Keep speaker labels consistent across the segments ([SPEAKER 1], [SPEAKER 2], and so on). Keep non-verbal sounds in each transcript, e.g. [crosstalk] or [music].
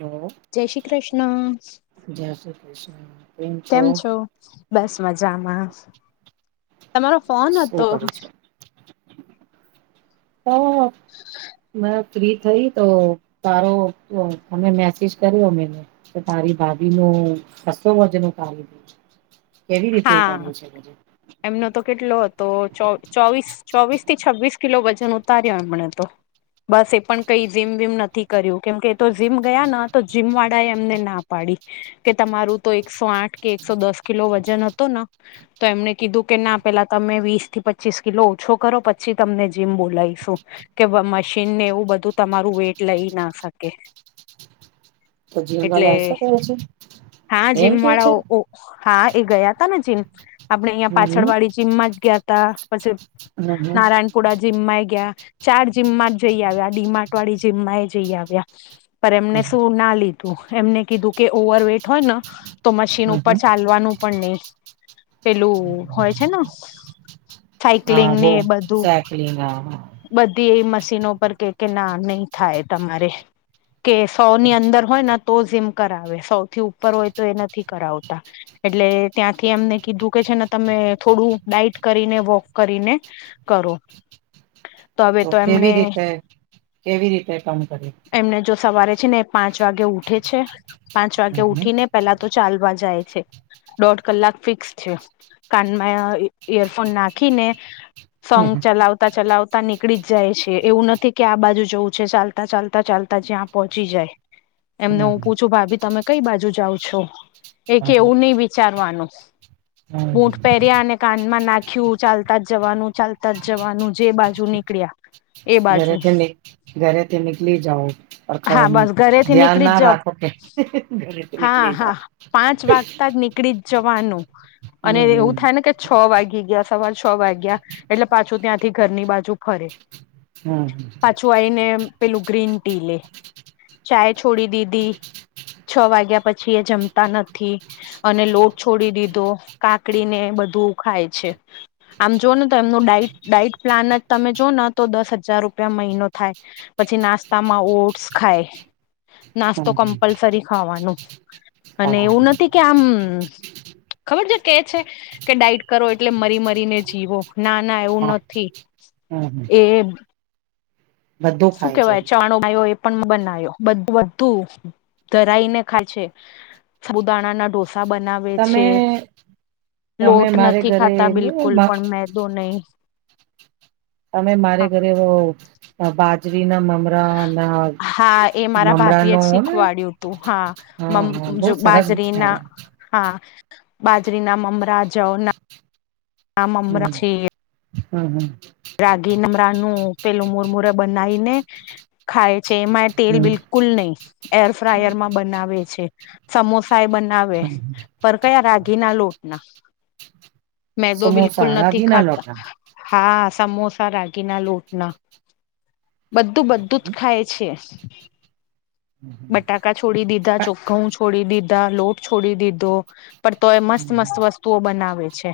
[SPEAKER 1] હ.
[SPEAKER 2] જય શ્રી કૃષ્ણ.
[SPEAKER 1] જય શ્રી કૃષ્ણ.
[SPEAKER 2] કેમ છો બસ મજામાં તમારો ફોન
[SPEAKER 1] શું
[SPEAKER 2] હતો.
[SPEAKER 1] કરો છો હ મે ફ્રી થઈ તો સારો અમે મેસેજ કર્યો મે. તો તારી ભાભી નું ખાસુ વજન ઉતાર્યું. કેવી રીતે
[SPEAKER 2] હા.
[SPEAKER 1] ઉતાર્યું છે પણ.
[SPEAKER 2] એમનો તો કેટલો હતો ચો ચોવીસ. ચોવીસ થી છવ્વીસ કિલો વજન ઉતાર્યો એમણે તો. બસ એ પણ કઈ જીમ વીમ નથી કર્યું કેમકે તો જીમ ગયા ન તો જીમ એમને ના પાડી. કે તમારું તો એકસો આઠ કે એકસો દસ કિલો વજન હતુ ન. તો એમને કીધું કે ના પેલા તમે વીસ થી પચીસ કિલો ઓછો કરો પછી તમને જીમ બોલાઇશું. કે મશીનને એવું બધું તમારું વેટ લઈ ના શકે.
[SPEAKER 1] તો જીમ
[SPEAKER 2] એટલે
[SPEAKER 1] વાલા એસ કરહે છે
[SPEAKER 2] હા
[SPEAKER 1] એમ
[SPEAKER 2] જીમ
[SPEAKER 1] કેવ
[SPEAKER 2] વાળા
[SPEAKER 1] છે.
[SPEAKER 2] ઓ હા એ ગયા તા ન જીમ આપડે અહિયાં પાછળ વાડી જીમમાં જ ગયા તા. પછી નારાયણપુરા જીમમાં ગ્યા. ચાર જીમમાં જ જઈ આવ્યા આ ડીમાર્ટ વાળી જીમમાં એ જઈ આવ્યા પર એમને શું ના લીધું. એમને કીધું કે ઓવર વેટ હોય ન તો મશીન
[SPEAKER 1] હમ હમ
[SPEAKER 2] ઉપર
[SPEAKER 1] હમ
[SPEAKER 2] ચાલવાનું પણ નઇ. પેલું હોય છે ને.
[SPEAKER 1] હા
[SPEAKER 2] સાયક્લિંગ ને
[SPEAKER 1] બોવ
[SPEAKER 2] એ બધું
[SPEAKER 1] [unintelligible]
[SPEAKER 2] બધી એવી મશીનો પર કે કે ના નહી થાય તમારે. કે સો ની અંદર હોય ને તો ઝીમ કરાવે સો થી ઉપર હોય તો એ નથી કરાવતા. એટલે ત્યાંથી એમને કીધું કે છે ને તમે થોડું ડાઇટ કરીને વોક કરીને કરો. [inaudible] તો હવે તો
[SPEAKER 1] કેવી
[SPEAKER 2] એમને
[SPEAKER 1] રીતે કેવી રીતે કામ કર્યું
[SPEAKER 2] એમને જો સવારે છે ને. પાંચ વાગે ઉઠે છે પાંચ વાગે
[SPEAKER 1] હમ
[SPEAKER 2] ઉઠી ને પેલા તો ચાલવા જાય છે. દોઢ કલાક ફિક્સ છે કાનમાં ઈયરફોન નાખીને.
[SPEAKER 1] હમ
[SPEAKER 2] સોંગ ચલાવતા ચલાવતા ચલાવતા નીકળી જાય છે એવું નથી કે આ બાજુ જવું છે ચાલતા ચાલતા ચાલતા જ્યાં પહોંચી જાય.
[SPEAKER 1] હમ
[SPEAKER 2] એમને હું પૂછું ભાભી તમે કઈ બાજુ જાવ છો
[SPEAKER 1] હમ
[SPEAKER 2] એકે એવું નહી. વિચારવાનું.
[SPEAKER 1] હમ.
[SPEAKER 2] બૂટ પહેર્યા અને કાનમાં નાખ્યું ચાલતા જ જવાનું ચાલતા જ જવાનું જે બાજુ નીકળ્યા. [unintelligible]
[SPEAKER 1] ઘરેથી ઘરેથી નીકળી જઓ
[SPEAKER 2] હા બસ ઘરેથી
[SPEAKER 1] ધ્યાન
[SPEAKER 2] નીકળી
[SPEAKER 1] ના
[SPEAKER 2] જ જાવ
[SPEAKER 1] રાખો કે. ઘરેથી
[SPEAKER 2] હા
[SPEAKER 1] નીકળી
[SPEAKER 2] હા
[SPEAKER 1] જાઓ.
[SPEAKER 2] પાંચ વાગતા જ નીકળી જ જવાનું અને એવું
[SPEAKER 1] હમ
[SPEAKER 2] થાય ને કે. છ વાગી ગયા સવાર છ વાગ્યા એટલે પાછું ત્યાંથી ઘરની બાજુ ફરે.
[SPEAKER 1] હા.
[SPEAKER 2] પાછું આઈને પેલું ગ્રીન ટી લે. ચાય છોડી દીધી છ વાગ્યા પછી એ જમતા નથી અને લોટ છોડી દીધો કાકડીને બધું ખાય છે. આમ જો ને તો એમનું ડાઈટ પ્લાન જ તમે જો ને તો દસ હજાર રૂપિયા મહિનો થાય. પછી નાસ્તામાં ઓટ્સ ખાય
[SPEAKER 1] હમ
[SPEAKER 2] નાસ્તો કમ્પલસરી ખાવાનો અને
[SPEAKER 1] હમ
[SPEAKER 2] એવું
[SPEAKER 1] હમ
[SPEAKER 2] નથી કે આમ હમ ખબર છે કે છે કે ડાઇટ કરો એટલે મરી મરીને જીવો ના ના એવું
[SPEAKER 1] હા
[SPEAKER 2] નથી
[SPEAKER 1] હમ
[SPEAKER 2] એ
[SPEAKER 1] બધું
[SPEAKER 2] શું
[SPEAKER 1] ખાય છે
[SPEAKER 2] કેવાય ચાણો આવ્યો હોય પણ બનાયો બધું ધરાઈને ખાજે છુંદાણા ના ઢો ડોસા બનાવે
[SPEAKER 1] તમે
[SPEAKER 2] છે
[SPEAKER 1] તમે
[SPEAKER 2] લોટ
[SPEAKER 1] મારે
[SPEAKER 2] નથી
[SPEAKER 1] ઘરે
[SPEAKER 2] ખાતા બિલકુલ પણ મે મેંદો નહી
[SPEAKER 1] અને મારે ઘરે બાજરીના મમરા ના
[SPEAKER 2] હા એ મારા
[SPEAKER 1] મમરા
[SPEAKER 2] ભાભી એ
[SPEAKER 1] નો
[SPEAKER 2] જ
[SPEAKER 1] ને
[SPEAKER 2] શીખવાડ્યું હતું હા
[SPEAKER 1] હા
[SPEAKER 2] મમ
[SPEAKER 1] હા બહુ સરસ
[SPEAKER 2] બાજરીના
[SPEAKER 1] વિચારો
[SPEAKER 2] હા બાજરીના મમરા જવના મમરા છે
[SPEAKER 1] હમ હમ હમ
[SPEAKER 2] રાગી મમરા નું પેલું મુરમૂરે બનાવી ને ખાય છે એમાં એ તેલ
[SPEAKER 1] હમ
[SPEAKER 2] બિલકુલ નહી એર ફ્રાયર માં બનાવે છે સમોસા ખાય બનાવે
[SPEAKER 1] હમ
[SPEAKER 2] પર કયા રાગી ના લોટના. મેતો બિલકુલ
[SPEAKER 1] સમોસા
[SPEAKER 2] નથી
[SPEAKER 1] રાગીના
[SPEAKER 2] ખાતા.
[SPEAKER 1] લોટા
[SPEAKER 2] હા સમોસા રાગીના લોટના. બધું બધું જ ખાય છે. બટાકા છોડી દીધા, ઘઉં છોડી દીધા, લોટ છોડી દીધો. પણ તોય મસ્ત મસ્ત વસ્તુઓ બનાવે છે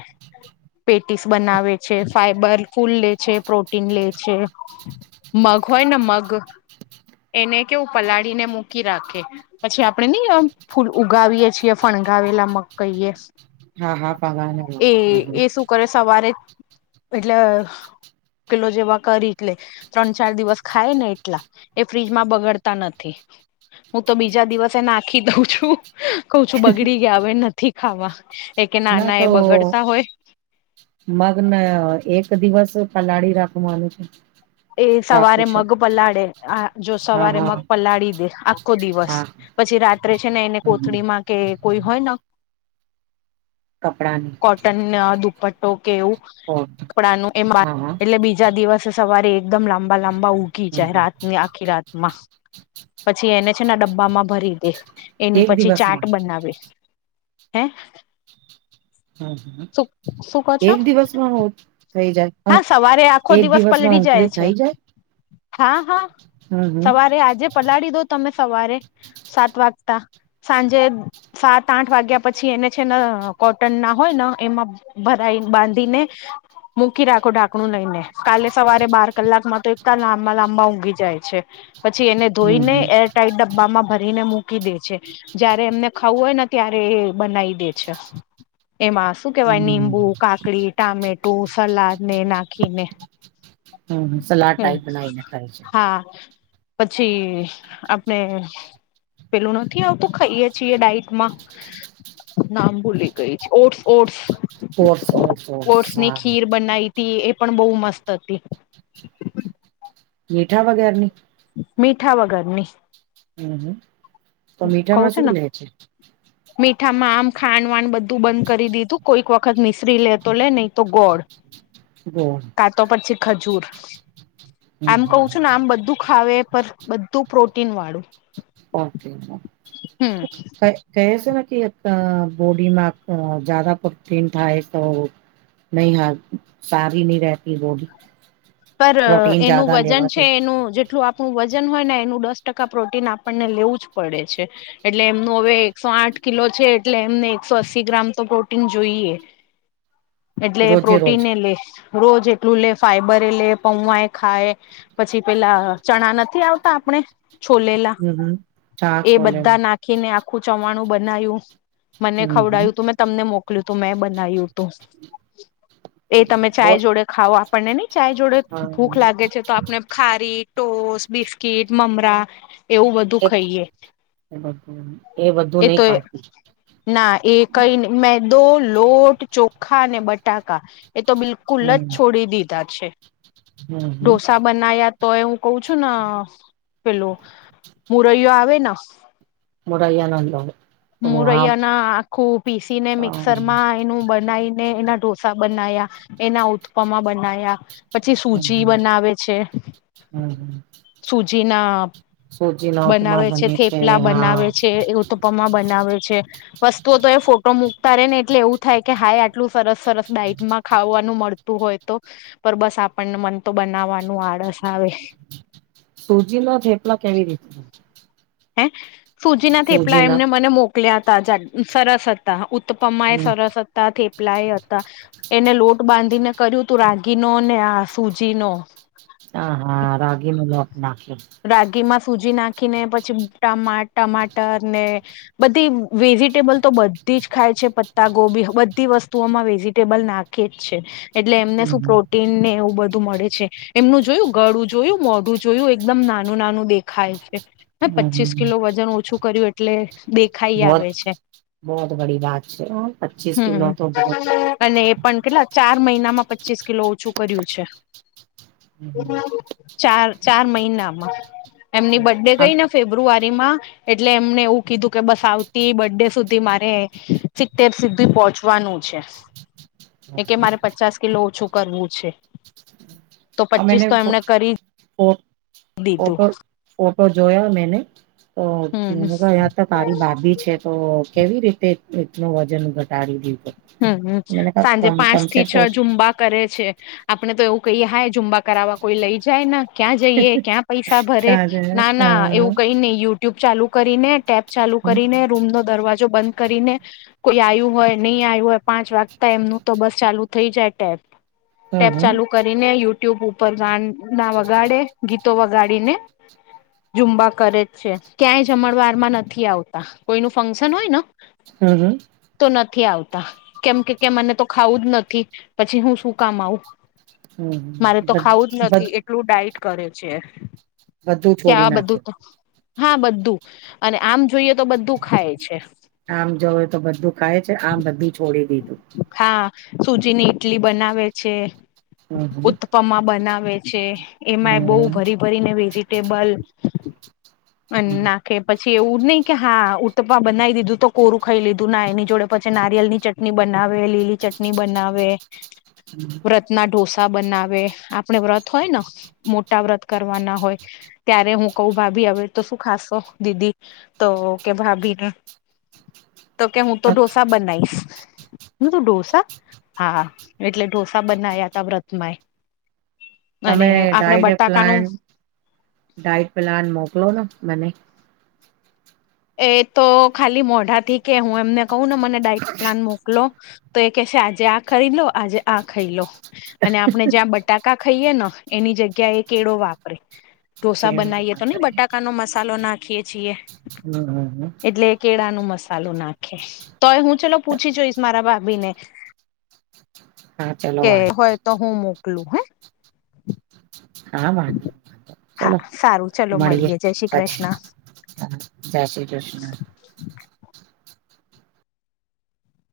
[SPEAKER 2] પેટીસ બનાવે છે ફાઈબર ફૂલ લે છે, પ્રોટીન લે છે. મગ હોય ને મગ એને કેવું પલાળીને મૂકી રાખે. પછી આપણે ને ફૂલ ઉગાવીએ છીએ ફણગાવેલા મગ કહીએ.
[SPEAKER 1] હા હા
[SPEAKER 2] એ
[SPEAKER 1] પગના
[SPEAKER 2] એ શું કરે સવારે એટલે પેલો જે વઘારી જ લે ત્રણ ચાર દિવસ ખાય ને એટલા એ ફ્રીજમાં બગડતા નથી. હું તો બીજા દિવસે નાખી દઉં છું. કઉ છું બગડી ગયા હવે નથી ખાવા. એ કે
[SPEAKER 1] ના
[SPEAKER 2] નાના એ
[SPEAKER 1] તો
[SPEAKER 2] બગડતા હોય
[SPEAKER 1] મગ ને એક દિવસ પલાળી રાખવાનું છે.
[SPEAKER 2] એ
[SPEAKER 1] રાખો
[SPEAKER 2] સવારે
[SPEAKER 1] છે.
[SPEAKER 2] મગ પલાળે આ જો
[SPEAKER 1] હા
[SPEAKER 2] સવારે
[SPEAKER 1] હા
[SPEAKER 2] મગ પલાળી દે આખો દિવસ.
[SPEAKER 1] હા
[SPEAKER 2] પછી રાત્રે છે ને એને
[SPEAKER 1] હમ
[SPEAKER 2] કોથળીમાં કે કોઈ હોય ને
[SPEAKER 1] કપડાની
[SPEAKER 2] કોટન દુપટ્ટો કે એવું
[SPEAKER 1] ઓકે
[SPEAKER 2] કપડા નું એમાં
[SPEAKER 1] હા હા
[SPEAKER 2] એટલે બીજા દિવસે સવારે એકદમ લાંબા લાંબા ઉગી જાય
[SPEAKER 1] હમ
[SPEAKER 2] રાતની આખી રાત. મા પછી એને છે ને ડબ્બામાં ભરી દે. એની
[SPEAKER 1] એક
[SPEAKER 2] પછી ચાટ
[SPEAKER 1] દિવસમાં
[SPEAKER 2] બનાવે હે.
[SPEAKER 1] હમ
[SPEAKER 2] શું શું કહો છો
[SPEAKER 1] એક દિવસમાં હુ થઈ જાય?
[SPEAKER 2] હા સવારે આખો
[SPEAKER 1] એક
[SPEAKER 2] દિવસ
[SPEAKER 1] દિવસમાં
[SPEAKER 2] પલળી જાય
[SPEAKER 1] અંકુરિત
[SPEAKER 2] છે
[SPEAKER 1] થઈ જાય
[SPEAKER 2] હા હા
[SPEAKER 1] હમ હમ
[SPEAKER 2] સવારે આજે પલાળી દો તમે સવારે સાત વાગતા સાંજે સાત આઠ વાગ્યા પછી એને છે ને કોટનના હોય ને એમાં ભરાઈ બાંધીને મૂકી રાખો ઢાંકણું લઈને કાલે સવારે બાર કલાકમાં તો એકદમ લાંબા લાંબા ઊગી જાય છે પછી એને
[SPEAKER 1] હમ
[SPEAKER 2] ધોઈને એર ટાઈટ ડબ્બામાં ભરીને મૂકી દેછે. જયારે એમને ખાવું હોય ને ત્યારે એ બનાવી દે છે. [unintelligible] હુ કેહેવાય
[SPEAKER 1] હમ
[SPEAKER 2] નીંબુ કાકડી, ટામેટું, સલાડને નાખીને.
[SPEAKER 1] હમ હમ સલાડ
[SPEAKER 2] હમ્મ
[SPEAKER 1] ટાઈપ બનાવીને ખાય છે.
[SPEAKER 2] હા. પછી આપણે પેલું નથી આવતુ ખાઈએ છીએ ડાઇટમાં. નામ ભૂલી ગઈ છુ ઓટ્સ ઓટ્સ
[SPEAKER 1] ઓટ્સ હા.
[SPEAKER 2] બનાઈ તી એ પણ બહુ મસ્ત હતી.
[SPEAKER 1] [unintelligible] વગરની
[SPEAKER 2] મીઠા વગરની.
[SPEAKER 1] [unintelligible] તો
[SPEAKER 2] ખવ
[SPEAKER 1] મીઠામાં
[SPEAKER 2] સે ને
[SPEAKER 1] શું લે છે?
[SPEAKER 2] મીઠામાં આમ ખાંડ વાંડ બધું બંધ કરી દીધું કોઈક વખત મિશ્રી લે તો લે નહી તો ગોળ [inaudible]
[SPEAKER 1] [unintelligible]
[SPEAKER 2] કા તો પછી ખજૂર
[SPEAKER 1] હમ
[SPEAKER 2] આમ કવ છ
[SPEAKER 1] હમ
[SPEAKER 2] ના આમ બધું ખાવે પર બધું પ્રોટીન વાળું.
[SPEAKER 1] ઓકે
[SPEAKER 2] હમ
[SPEAKER 1] [unintelligible] કહે શે ને કે એક બોડીમાં જ જાદા પ્રોટીન થાય તો નહી હારું સારી ની રહેતી વો બી
[SPEAKER 2] પર એનું વજન છે એનું જે ટલું આપણું વજન હોય ને એનું દસ ટકા પ્રોટીન આપણને લેવું જ પડે છે. એટલે એમનું હવે એકસો આઠ કિલો છે એટલે એમને એકસો અસ્સી ગ્રામ તો પ્રોટીન જોઈએ. એટલે
[SPEAKER 1] રોજે
[SPEAKER 2] પ્રોટીન
[SPEAKER 1] રોજ
[SPEAKER 2] ને લે રોજ એટલું લે ફાઈબર પેલે પવાય ખાય પછી પેલા ચણા નથી આવતા આપણે છોલેલા
[SPEAKER 1] હમ હમ છાસ
[SPEAKER 2] એ
[SPEAKER 1] છોલે
[SPEAKER 2] બધા નાખ ખી ને આખું ચવાણું બનાવ્યું મને
[SPEAKER 1] હમ હમ
[SPEAKER 2] ખવડાયું તું મે તમને મોકલ્યું તું મેં બનાવ્યું તું એ તમે ચાય
[SPEAKER 1] બહુત
[SPEAKER 2] જોડે ખાઓ આપણને ની ચાય જોડે ભૂખ લાગે છે તો આપને ખારી ટોસ બિસ્કિટ મમરા એવું બધું ખઈએ
[SPEAKER 1] બધું
[SPEAKER 2] એ
[SPEAKER 1] નહી
[SPEAKER 2] તો
[SPEAKER 1] ખાતી
[SPEAKER 2] ના એ કઈ ની મેદો લોટ ચોખા ને બટાકા એ તો બિલકુલ જ
[SPEAKER 1] હમ
[SPEAKER 2] છોડી દીધા છે
[SPEAKER 1] હમ હમ
[SPEAKER 2] ઢોસા બનાયા તોય હું કઉ છું ન પેલો મુરૈયો આવે ન
[SPEAKER 1] મોરૈયા ન લો હા
[SPEAKER 2] મુરૈયાના આખું પીસી ને મિક્સર માં એનુ બનાઈને એના ઢોસા બનાયા એના ઉત્પમાં બનાયા. પછી સૂજી બનાવે છે સૂજી ના
[SPEAKER 1] સૂજી ના ઉપમા
[SPEAKER 2] બનાવે છે
[SPEAKER 1] બને
[SPEAKER 2] થેપલા
[SPEAKER 1] હા
[SPEAKER 2] બનાવે ઉત્તપમા બનાવે છે. વસ્તુઓ તો એ ફોટો મૂકતા રે ને એટલે એવું થાય કે હાય આટલું સરસ સરસ ડાઇટમાં ખાવાનું મળત તુ હોય તો પર બસ આપણને મન તો બનાવવાનું આળસ આવે.
[SPEAKER 1] સુૂજી નો થેપલો કેવી રીતે.
[SPEAKER 2] હે સુજીના થેપલા
[SPEAKER 1] સૂજી ના
[SPEAKER 2] એમને મને મોકલ્યા હતા [unintelligible] સરસ હતા ઉત્પમાય એ
[SPEAKER 1] હમ
[SPEAKER 2] સરસ હતા થેપલાય હતા. એને લોટ બાંધીને કર્યુંતું રાગીનો ને આ સૂજી નો.
[SPEAKER 1] હા હા રાગી નો લોટ નાખી ને.
[SPEAKER 2] રાગીમાં સ સુૂજી નાખીને પછી ટામા ટમાટર ને બધી વેજીટેબલ તો બધી જ ખાય છે પત્તા ગોબી બધી વસ્તુઓમાં વેજીટેબલ નાખ ખે જ છે એટલે એમને સુ પ્રોટીન ને એવું બધું મળે. છે. એમનું જોયું ગળું જોયું મોઢું જોયું એકદમ નાનું નાનું દેખાય છે. ને પચીસ કિલો વજન ઓછું કર્યું એટલે દેખાઈ આવે છે.
[SPEAKER 1] બહોત બડી વાત છે, હો પચીસ કિલો
[SPEAKER 2] હમ
[SPEAKER 1] તો
[SPEAKER 2] અને એ પણ કેટલા ચાર મહિનામાં પચીસ કિલો ઓછું કર્યું છે. ચાર ચાર મહિનામાં એમની બર્થડે ગઈ ને ફેબ્રુઆરી માં એટલે એમને એવું કીધું કે બસ આવતી બર્ડે સુધી મારે સિત્તેર સુધી પહોંચવાનું છે. એ કે મારે પચાસ કિલો ઓછું કરવું છે. તો
[SPEAKER 1] આમે
[SPEAKER 2] પચીસ
[SPEAKER 1] ને
[SPEAKER 2] તો
[SPEAKER 1] ફો
[SPEAKER 2] એમને કરી
[SPEAKER 1] ફો
[SPEAKER 2] દીધું
[SPEAKER 1] ફોટો ફોટો જોયા મેને. તો
[SPEAKER 2] હમ
[SPEAKER 1] અ તો તારી બાકી છે તો કેવી રી તે એટલું વજન ઘટાડી દીધું.
[SPEAKER 2] હમમ હમ્મ
[SPEAKER 1] મેને કહા
[SPEAKER 2] સાંજે પાંચ
[SPEAKER 1] તમસે
[SPEAKER 2] થી છ ઝુંબા કરે છે. આપણે તો એવું કહી હાય ઝુંબા કરાવવા કોઈ લઈ જાય ને ક્યાં જઈએ, ક્યાં પૈસા ભરે, ના ના એવું કઈ નહી યુ ટ્યુબ ચાલુ કરીને, ટેપ ચાલુ કરીને રૂમનો દરવાજો બંધ કરીને કોઈ આવ્યું હોય, નહી આવ્યું હોય પાંચ વાગતા એમનું તો બસ ચાલુ થઈ જાય ટેપ. ટેપ ચાલુ કરીને યુટ્યુબ ઉપર જાણ ના વગાડે ગીતો વગાડીને. ઝુંબા કરે જ છે. ક્યાંય જમણવારમાં નથી આવતા કોઈ નુ ફંક્શન હોય ન
[SPEAKER 1] હમ હમ.
[SPEAKER 2] તો નથી આવતા. કેમ કે કે મને તો ખાવું જ નથી પછી હું શું કામ આવું. મારે તો
[SPEAKER 1] બધું
[SPEAKER 2] ખાવું જ નથી એ ટલું ડાઈટ કરે છે, કે
[SPEAKER 1] છોડી
[SPEAKER 2] આ બધું
[SPEAKER 1] નાખ્યું
[SPEAKER 2] હા બધું અને આમ જોઈએ તો બધું ખાય છે.
[SPEAKER 1] આમ જોય તો બધું ખાય છે, આમ બધું છોડી દીધું.
[SPEAKER 2] હા સુજી ની ઈટલી બનાવે છે.
[SPEAKER 1] [inaudible]
[SPEAKER 2] પમા બનાવે છે, એમાંય બહુ ભરી ભરીને વેજીિટેબલ.
[SPEAKER 1] હમ હમ
[SPEAKER 2] [inaudible] કે પછી એવું જ નહીં કે હા ઉટબા બનાવી દીધું તો કોરું ખાઈ લીધું ના એની જોડે પછી નારિયળની ચટણી બનાવેલી ચટણી બનાવે.
[SPEAKER 1] [unintelligible]
[SPEAKER 2] વ્રતના ઢોસા બનાવે આપણે વ્રત હોય ને મોટા વ્રત કરવાના હોય ત્યારે હું કઉ ભાભી હવે તો શું ખાસો દીદી. તો કે ભાભીને, તો કે હું તો
[SPEAKER 1] ત
[SPEAKER 2] ઢોસા બનાવીશ. [inaudible] ડોસા? હા હા, એટલે ઢોસા બનાવ્યા તા વ્રતમાં એ
[SPEAKER 1] તમે ડાઇટ પ્લાન
[SPEAKER 2] બટાકાનું
[SPEAKER 1] ડાઇટ પ્લાન મોકલો ને મને.
[SPEAKER 2] એ તો ખાલી મોઢા થી કે હું એમને કઉ ને મને ડાઇટ પ્લાન મોકલો. તો એ કેહેશે આજે આ ખરી લો આજે આ ખાઈ લો અને આપને જ્યાં બ ટાકા ખાઈએ ને એની જગ્યા એ કેળો વાપરે.
[SPEAKER 1] કે
[SPEAKER 2] ઢોસા બનાવીએ તો ને બટાકાનો મસાલો નાખીએ છીએ.
[SPEAKER 1] [inaudible]
[SPEAKER 2] એટલે કેળા નો મસાલો નાખીશ, તોય હું ચલો પૂછી જોઈશ ભાભી ને
[SPEAKER 1] હા ચલો
[SPEAKER 2] કે
[SPEAKER 1] વાંધ
[SPEAKER 2] હોય તો હું મોકલું હે.
[SPEAKER 1] હા હા
[SPEAKER 2] હા
[SPEAKER 1] ચલો
[SPEAKER 2] સારું ચલો
[SPEAKER 1] મળીએે
[SPEAKER 2] મળીએ જય શ્રી
[SPEAKER 1] પછી.
[SPEAKER 2] કૃષ્ણ
[SPEAKER 1] હા જય શ્રી કૃષ્ણ.